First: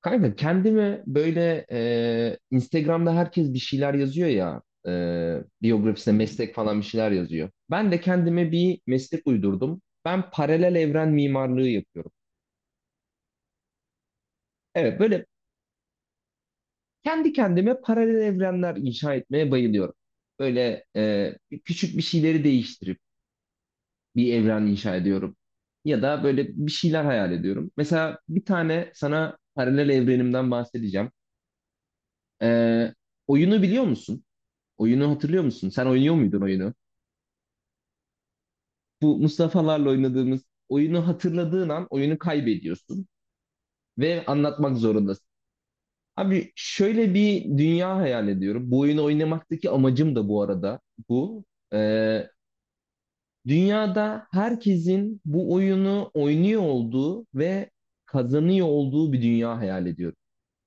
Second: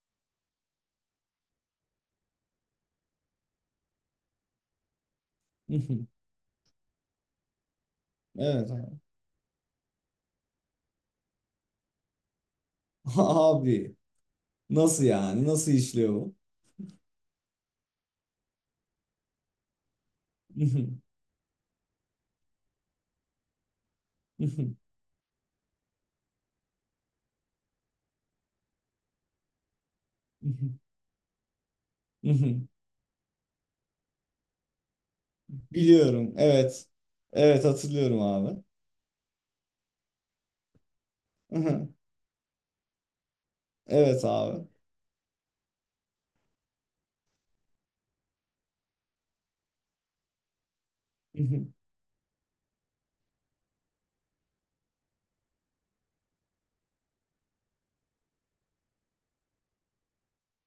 Kanka kendime böyle Instagram'da herkes bir şeyler yazıyor ya, biyografisine meslek falan bir şeyler yazıyor. Ben de kendime bir Evet. meslek uydurdum. Ben paralel evren mimarlığı yapıyorum. Abi, Evet, nasıl böyle yani? Nasıl işliyor bu? kendi kendime paralel evrenler inşa etmeye bayılıyorum. Böyle küçük bir şeyleri değiştirip bir evren inşa ediyorum. Ya da böyle bir şeyler hayal ediyorum. Mesela bir tane sana paralel evrenimden bahsedeceğim. E, Oyunu biliyor musun? Oyunu hatırlıyor musun? Sen oynuyor Biliyorum. muydun oyunu? Evet. Evet, hatırlıyorum abi. Bu Mustafa'larla oynadığımız oyunu hatırladığın an oyunu kaybediyorsun ve Evet abi. anlatmak zorundasın. Abi şöyle bir dünya hayal ediyorum. Bu oyunu oynamaktaki amacım da bu arada bu. Ee, dünyada herkesin bu oyunu oynuyor olduğu ve kazanıyor olduğu bir dünya hayal ediyorum.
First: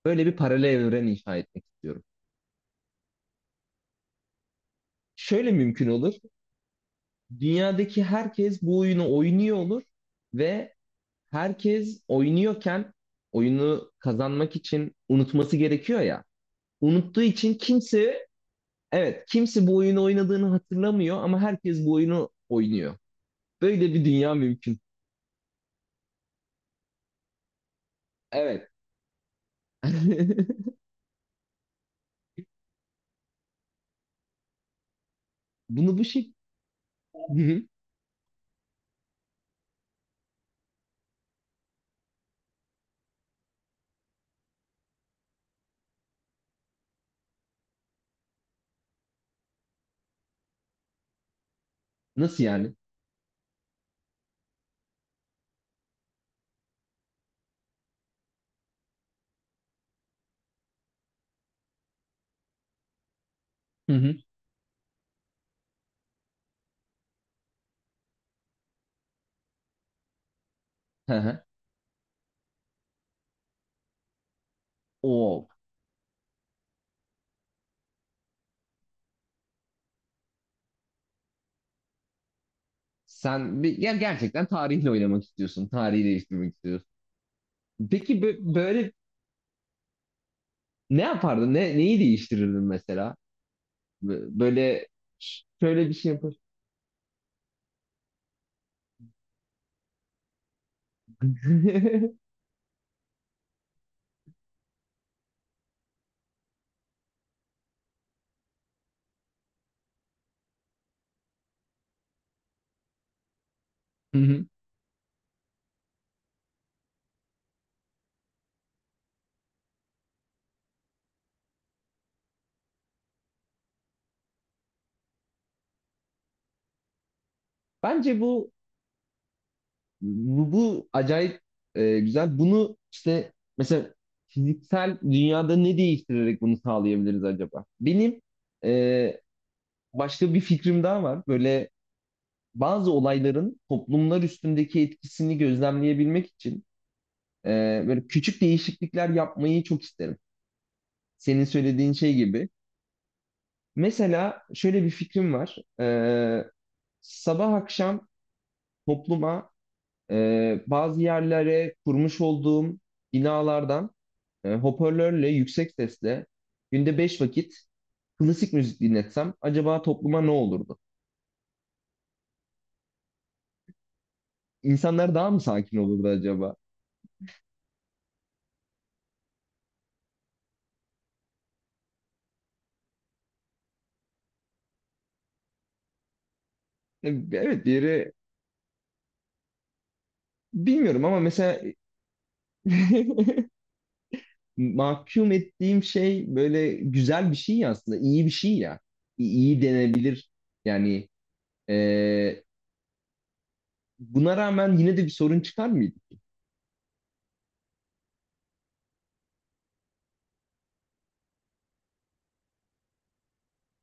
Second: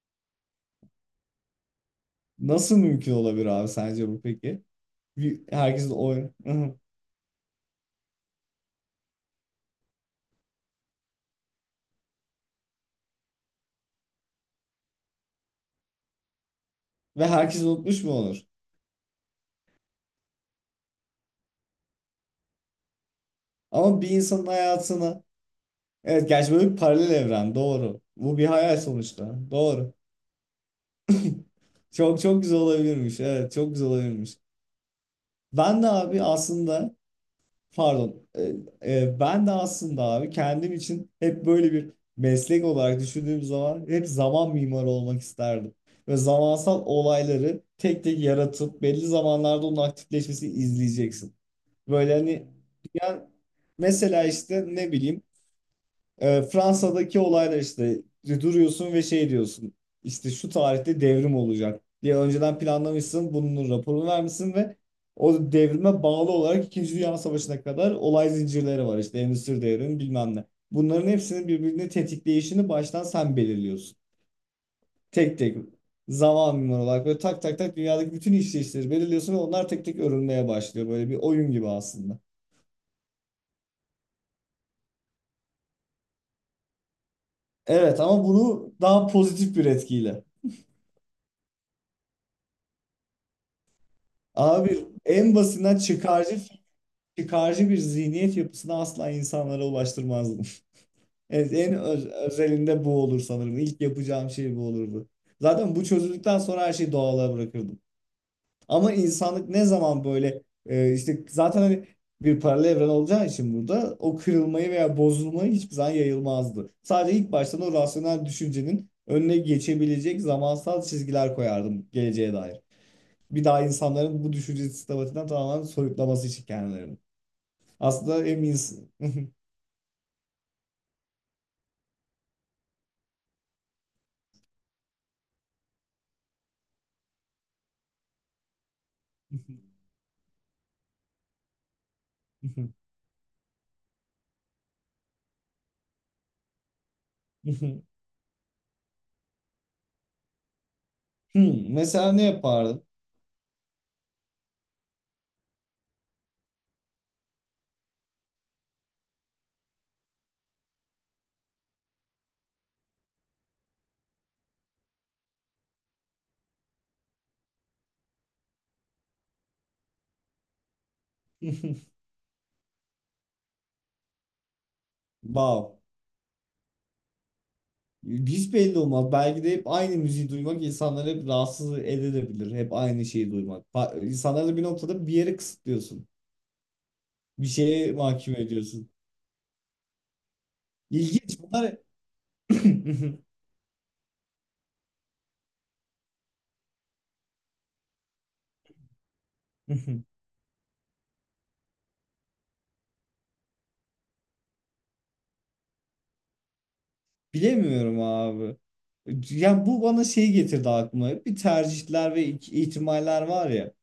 Böyle bir paralel evren inşa etmek istiyorum. Nasıl mümkün olabilir abi, sence bu peki? Bir, Şöyle mümkün herkes olur. oy Dünyadaki herkes bu oyunu oynuyor olur ve herkes oynuyorken oyunu kazanmak için unutması gerekiyor ya. Unuttuğu ve için herkes unutmuş mu kimse, olur? evet, kimse bu oyunu oynadığını hatırlamıyor ama herkes bu oyunu oynuyor. Böyle Ama bir bir dünya insanın mümkün. hayatını, evet, gerçi böyle bir paralel evren doğru. Bu bir Evet. hayal sonuçta. Doğru. Çok çok güzel olabilirmiş. Evet, çok güzel olabilirmiş. Ben de Bunu bu abi şey. aslında Hı hı. Pardon. Ben de aslında abi kendim için hep böyle bir meslek olarak düşündüğüm zaman hep zaman mimarı olmak isterdim. Ve zamansal olayları tek tek yaratıp belli zamanlarda onun aktifleşmesini izleyeceksin. Böyle Nasıl hani, yani? yani mesela işte ne bileyim, Fransa'daki olaylar işte, duruyorsun ve şey diyorsun, işte şu tarihte devrim olacak diye önceden planlamışsın, bunun Hı raporunu hı. vermişsin ve o devrime bağlı olarak İkinci Dünya Savaşı'na kadar olay zincirleri var, işte endüstri devrimi bilmem ne. Bunların Hı hı. hepsinin birbirini tetikleyişini baştan sen belirliyorsun. Tek Oo. tek, zaman mimar olarak böyle tak tak tak dünyadaki bütün işleyişleri belirliyorsun ve onlar tek tek örülmeye başlıyor. Böyle bir oyun gibi aslında. Ya gerçekten tarihle oynamak istiyorsun. Tarihi değiştirmek istiyorsun. Evet, Peki ama bunu böyle daha pozitif bir etkiyle. ne yapardın? Neyi değiştirirdin mesela? Abi, Böyle en basitinden şöyle bir şey yapar. çıkarcı çıkarcı bir zihniyet yapısına asla insanlara ulaştırmazdım. Evet, en özelinde bu olur sanırım. İlk yapacağım şey bu olurdu. Zaten bu çözüldükten sonra her şeyi doğala bırakırdım. Ama insanlık ne zaman böyle işte zaten hani bir paralel evren olacağı için burada o kırılmayı veya bozulmayı hiçbir zaman yayılmazdı. Sadece ilk baştan o rasyonel düşüncenin önüne geçebilecek zamansal çizgiler koyardım geleceğe dair, bir daha insanların bu düşünce sistematiğinden tamamen soyutlaması için kendilerini. Bence Aslında en bu, iyisi. bu acayip güzel. Bunu işte mesela fiziksel dünyada ne değiştirerek bunu sağlayabiliriz acaba? Benim e, başka bir fikrim daha var. Böyle bazı olayların toplumlar üstündeki etkisini gözlemleyebilmek için e, böyle küçük değişiklikler yapmayı çok isterim. Senin Hmm, söylediğin mesela şey ne gibi. yapardın? Mesela şöyle bir fikrim var. Sabah akşam topluma, bazı yerlere kurmuş olduğum binalardan hoparlörle yüksek sesle günde 5 vakit klasik müzik dinletsem acaba topluma ne olurdu? İnsanlar daha mı sakin Wow. olurdu acaba? Hiç belli olmaz. Belki de hep aynı müziği duymak insanları hep rahatsız edebilir. Hep aynı şeyi duymak. İnsanları da bir noktada bir yere kısıtlıyorsun. Bir Evet, bir şeye yere mahkum ediyorsun. bilmiyorum ama İlginç. mesela Bunlar mahkum ettiğim şey böyle güzel bir şey ya, aslında iyi bir şey ya. İyi denebilir yani, e, buna rağmen yine de bir sorun çıkar mıydı? Bilemiyorum abi. Yani bu bana şey getirdi aklıma. Bir tercihler ve ihtimaller var ya.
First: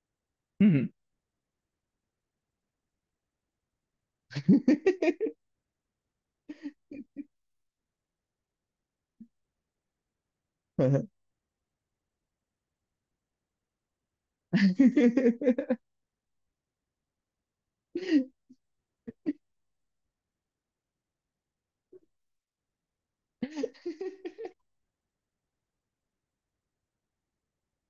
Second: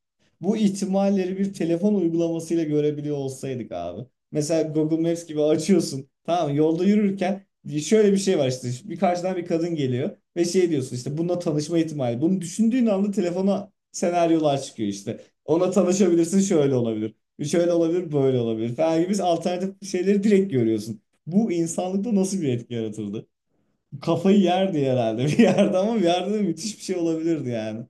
Bu Hı ihtimalleri bir telefon uygulamasıyla görebiliyor olsaydık abi. Mesela Google Maps gibi açıyorsun. Tamam mı? Yolda yürürken şöyle bir şey var işte. Bir karşıdan bir kadın geliyor ve şey diyorsun, hı. işte bununla tanışma ihtimali. Bunu düşündüğün anda telefona senaryolar çıkıyor işte. Ona tanışabilirsin, şöyle olabilir. Şöyle olabilir, böyle olabilir falan gibi alternatif şeyleri direkt görüyorsun. Bu insanlıkta nasıl bir etki yaratırdı? Kafayı yerdi herhalde bir yerde, ama bir yerde de müthiş bir şey olabilirdi yani.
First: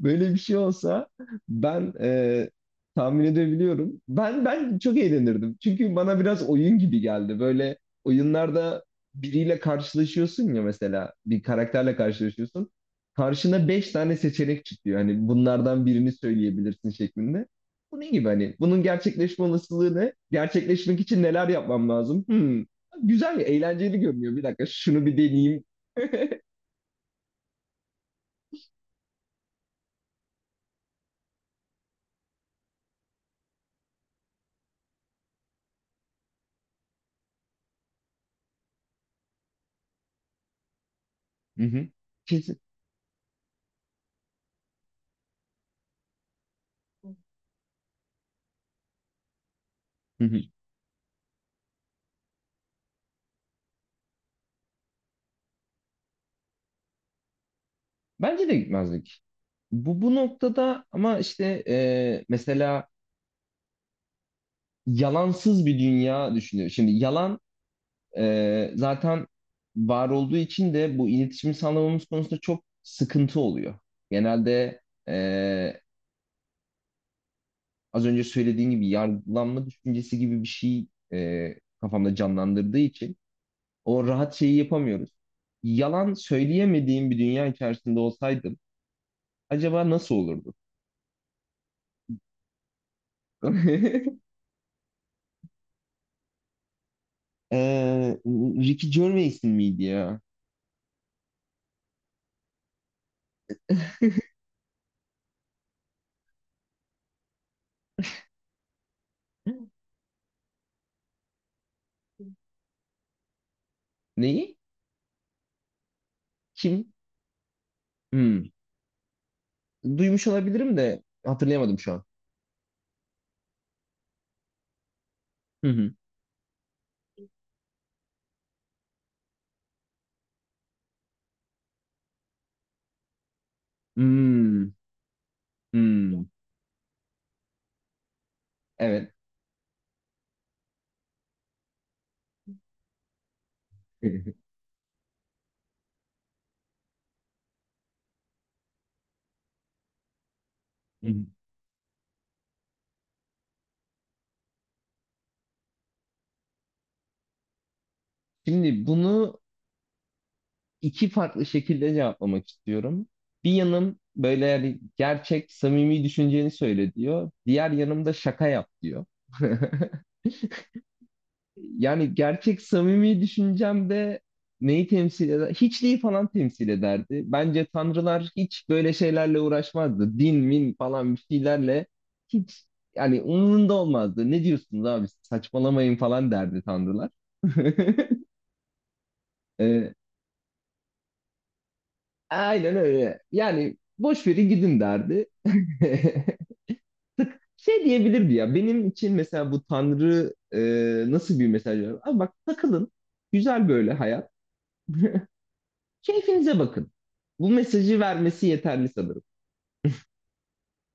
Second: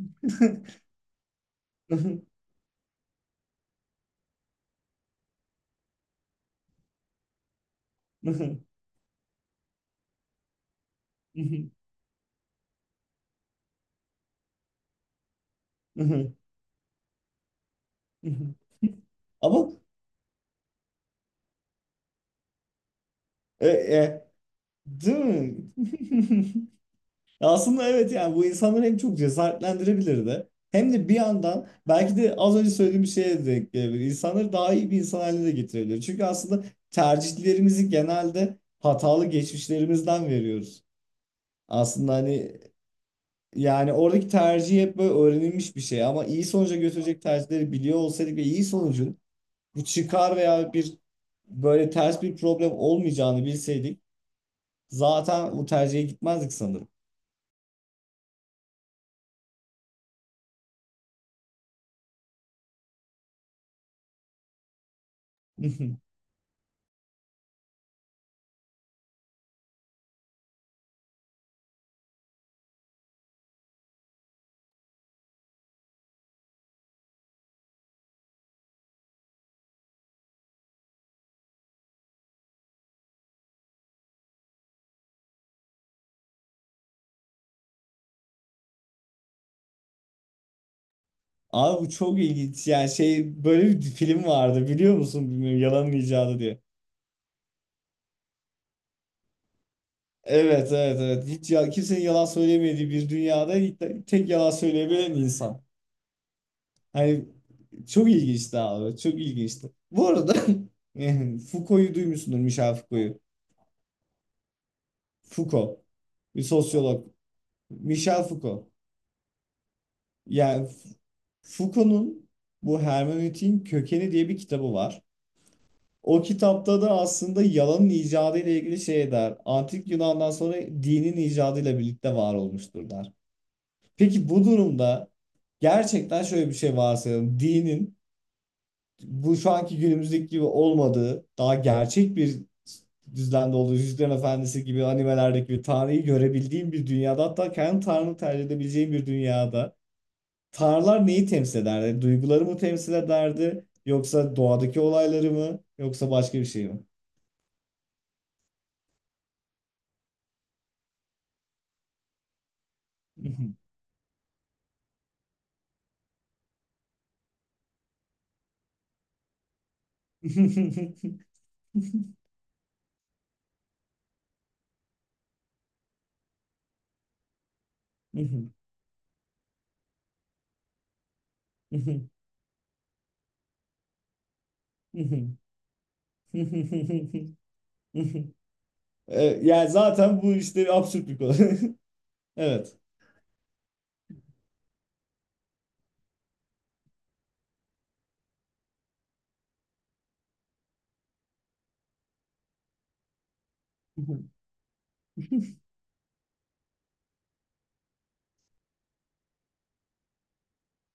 Böyle bir şey olsa ben tahmin edebiliyorum. Ben çok eğlenirdim. Çünkü bana biraz oyun gibi geldi. Böyle oyunlarda biriyle karşılaşıyorsun ya, mesela bir karakterle karşılaşıyorsun. Karşına beş tane seçenek çıkıyor. Hani bunlardan birini söyleyebilirsin şeklinde. Bu ne gibi, hani bunun gerçekleşme Ama olasılığı ne? Gerçekleşmek için neler yapmam lazım? Hmm. Güzel, e, eğlenceli e, görünüyor. Bir dakika, şunu bir değil mi? deneyeyim. Aslında evet, yani bu insanları hem çok cesaretlendirebilirdi hem de bir yandan belki de az önce söylediğim şeye denk gelebilir. İnsanları daha iyi bir insan haline de getirebilir. Çünkü aslında tercihlerimizi genelde hatalı geçmişlerimizden veriyoruz. Hı hı. Aslında Kesin. hani, yani oradaki tercih hep böyle öğrenilmiş bir şey, ama iyi sonuca götürecek tercihleri biliyor olsaydık ve iyi sonucun bu çıkar veya bir böyle ters bir problem olmayacağını bilseydik zaten bu tercihe gitmezdik sanırım. Bence de gitmezdik. Bu bu noktada ama işte mesela yalansız bir dünya düşünüyor. Şimdi yalan zaten var olduğu için de bu iletişimi sağlamamız konusunda çok sıkıntı oluyor. Genelde e, az önce söylediğim gibi yargılanma düşüncesi gibi bir şey e, kafamda canlandırdığı için o rahat şeyi yapamıyoruz. Yalan söyleyemediğim bir dünya içerisinde olsaydım acaba nasıl olurdu? Abi bu çok ilginç, yani şey, böyle bir film vardı, biliyor musun bilmiyorum, yalanın icadı diye. Ee, Ricky Gervais'in miydi ya? Evet, evet, evet, hiç ya, kimsenin yalan söyleyemediği bir dünyada tek yalan söyleyebilen insan. Hani, çok ilginçti abi. Çok ilginçti. Bu arada yani Foucault'u duymuşsundur, Michel Foucault'u. Neyi? Foucault. Bir Kim? sosyolog. Michel Hmm. Foucault. Duymuş Yani olabilirim F- de hatırlayamadım şu an. Foucault'un bu hermeneutiğin kökeni diye bir kitabı var. Hı hı. O kitapta da aslında yalanın icadı ile ilgili şey der. Antik Yunan'dan sonra dinin icadıyla birlikte var olmuştur der. Peki bu Hmm. durumda Hmm. gerçekten şöyle bir şey varsayalım. Dinin Evet. bu şu anki günümüzdeki gibi olmadığı, daha gerçek bir düzlemde olduğu, Yüzüklerin Efendisi gibi animelerdeki gibi Tanrı'yı görebildiğim bir dünyada, hatta kendi Tanrı'nı tercih edebileceğim bir dünyada Tanrılar neyi temsil ederdi? Duyguları mı temsil ederdi? Yoksa doğadaki olayları mı? Yoksa başka bir şey mi? Şimdi bunu iki farklı şekilde cevaplamak istiyorum. Bir yanım böyle yani gerçek, samimi düşünceni söyle diyor. Diğer yanım da şaka yap diyor. Yani gerçek samimi düşüncemde neyi temsil eder? Hiçliği falan temsil ederdi. Bence tanrılar hiç böyle şeylerle uğraşmazdı. Din, min falan bir şeylerle hiç, yani umurunda olmazdı. Ne diyorsunuz abi, saçmalamayın falan derdi tanrılar. E, yani Ee, zaten bu işte absürt bir konu. aynen Evet. öyle. Yani boş verin gidin derdi. Şey diyebilirdi ya, benim için mesela bu tanrı nasıl bir mesaj veriyor? Abi bak, takılın, güzel böyle hayat. Keyfinize bakın. Bu mesajı vermesi yeterli sanırım.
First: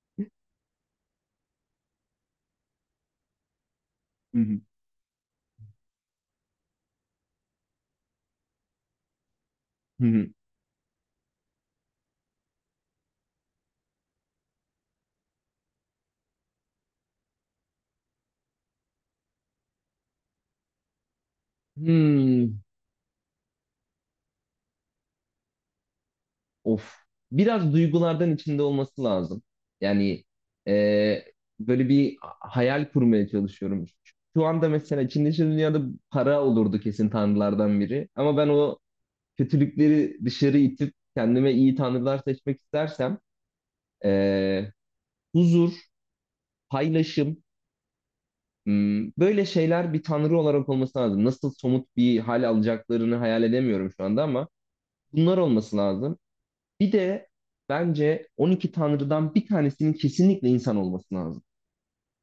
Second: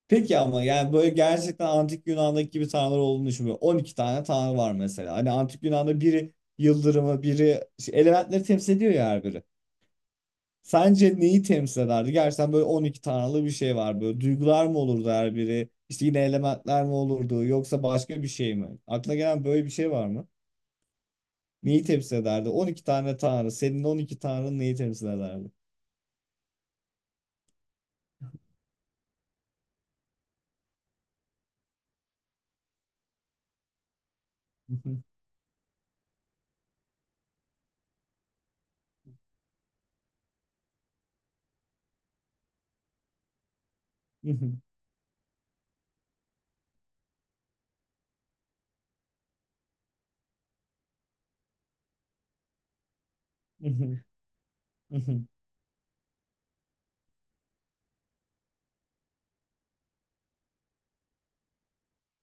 Peki ama yani böyle gerçekten antik Yunan'daki gibi tanrılar olduğunu düşünmüyorum. 12 tane Hı tanrı hı. var mesela. Hani antik Yunan'da biri yıldırımı, biri şey, elementleri temsil ediyor ya her biri. Hı hı. Sence neyi temsil ederdi? Gerçekten böyle 12 tanrılı bir şey var. Böyle duygular mı olurdu her biri? İşte yine elementler mi olurdu? Yoksa başka bir şey mi? Aklına gelen böyle bir şey var. Neyi temsil ederdi? Hmm, 12 tane tanrı. Senin 12 tanrın neyi temsil ederdi? of. Biraz duygulardan içinde olması lazım. Yani e, böyle bir hayal kurmaya çalışıyorum. Şu anda mesela içinde şu dünyada para olurdu kesin, tanrılardan biri. Ama ben o kötülükleri dışarı itip kendime iyi tanrılar seçmek istersem e, huzur, paylaşım, böyle şeyler bir tanrı olarak olması lazım. Nasıl somut bir hal alacaklarını hayal edemiyorum şu anda ama bunlar olması lazım. Bir de bence 12 tanrıdan bir tanesinin kesinlikle insan olması lazım.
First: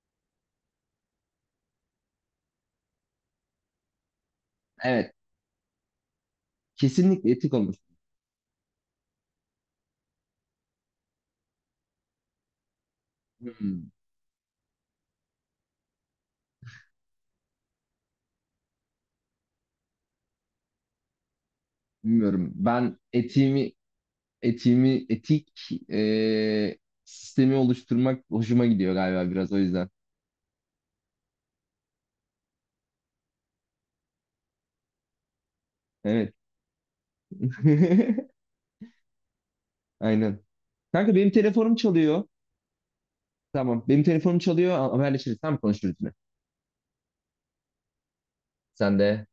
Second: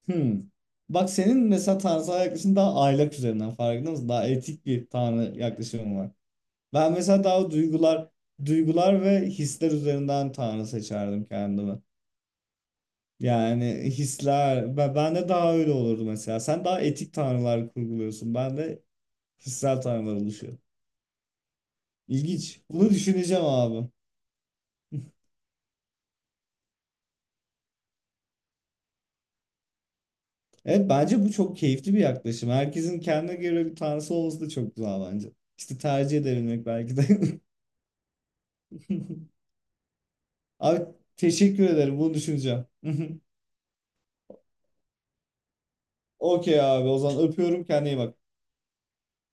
Hmm. Bak, senin mesela tanrısal yaklaşımın daha aylak üzerinden, farkında mısın? Daha etik bir Evet, tanrı yaklaşımın var. Ben mesela kesinlikle daha etik olması. duygular ve hisler üzerinden tanrı seçerdim kendime. Yani Hmm, hisler, ben de daha öyle olurdu mesela. Sen daha etik tanrılar kurguluyorsun. Ben de hissel tanrılar oluşuyor. bilmiyorum. İlginç. Bunu Ben düşüneceğim etiğimi abi. etiğimi etik sistemi oluşturmak hoşuma gidiyor galiba, biraz o yüzden. Evet, bence bu çok keyifli bir yaklaşım. Herkesin kendine göre bir tanrısı olması da çok güzel bence. İşte tercih Evet. edebilmek belki de. Aynen. Abi Kanka benim teşekkür telefonum ederim, bunu çalıyor. düşüneceğim. Tamam. Benim telefonum çalıyor. Haberleşiriz. Tamam, konuşuruz yine. Okey abi, o zaman öpüyorum, kendine iyi bak. Sen de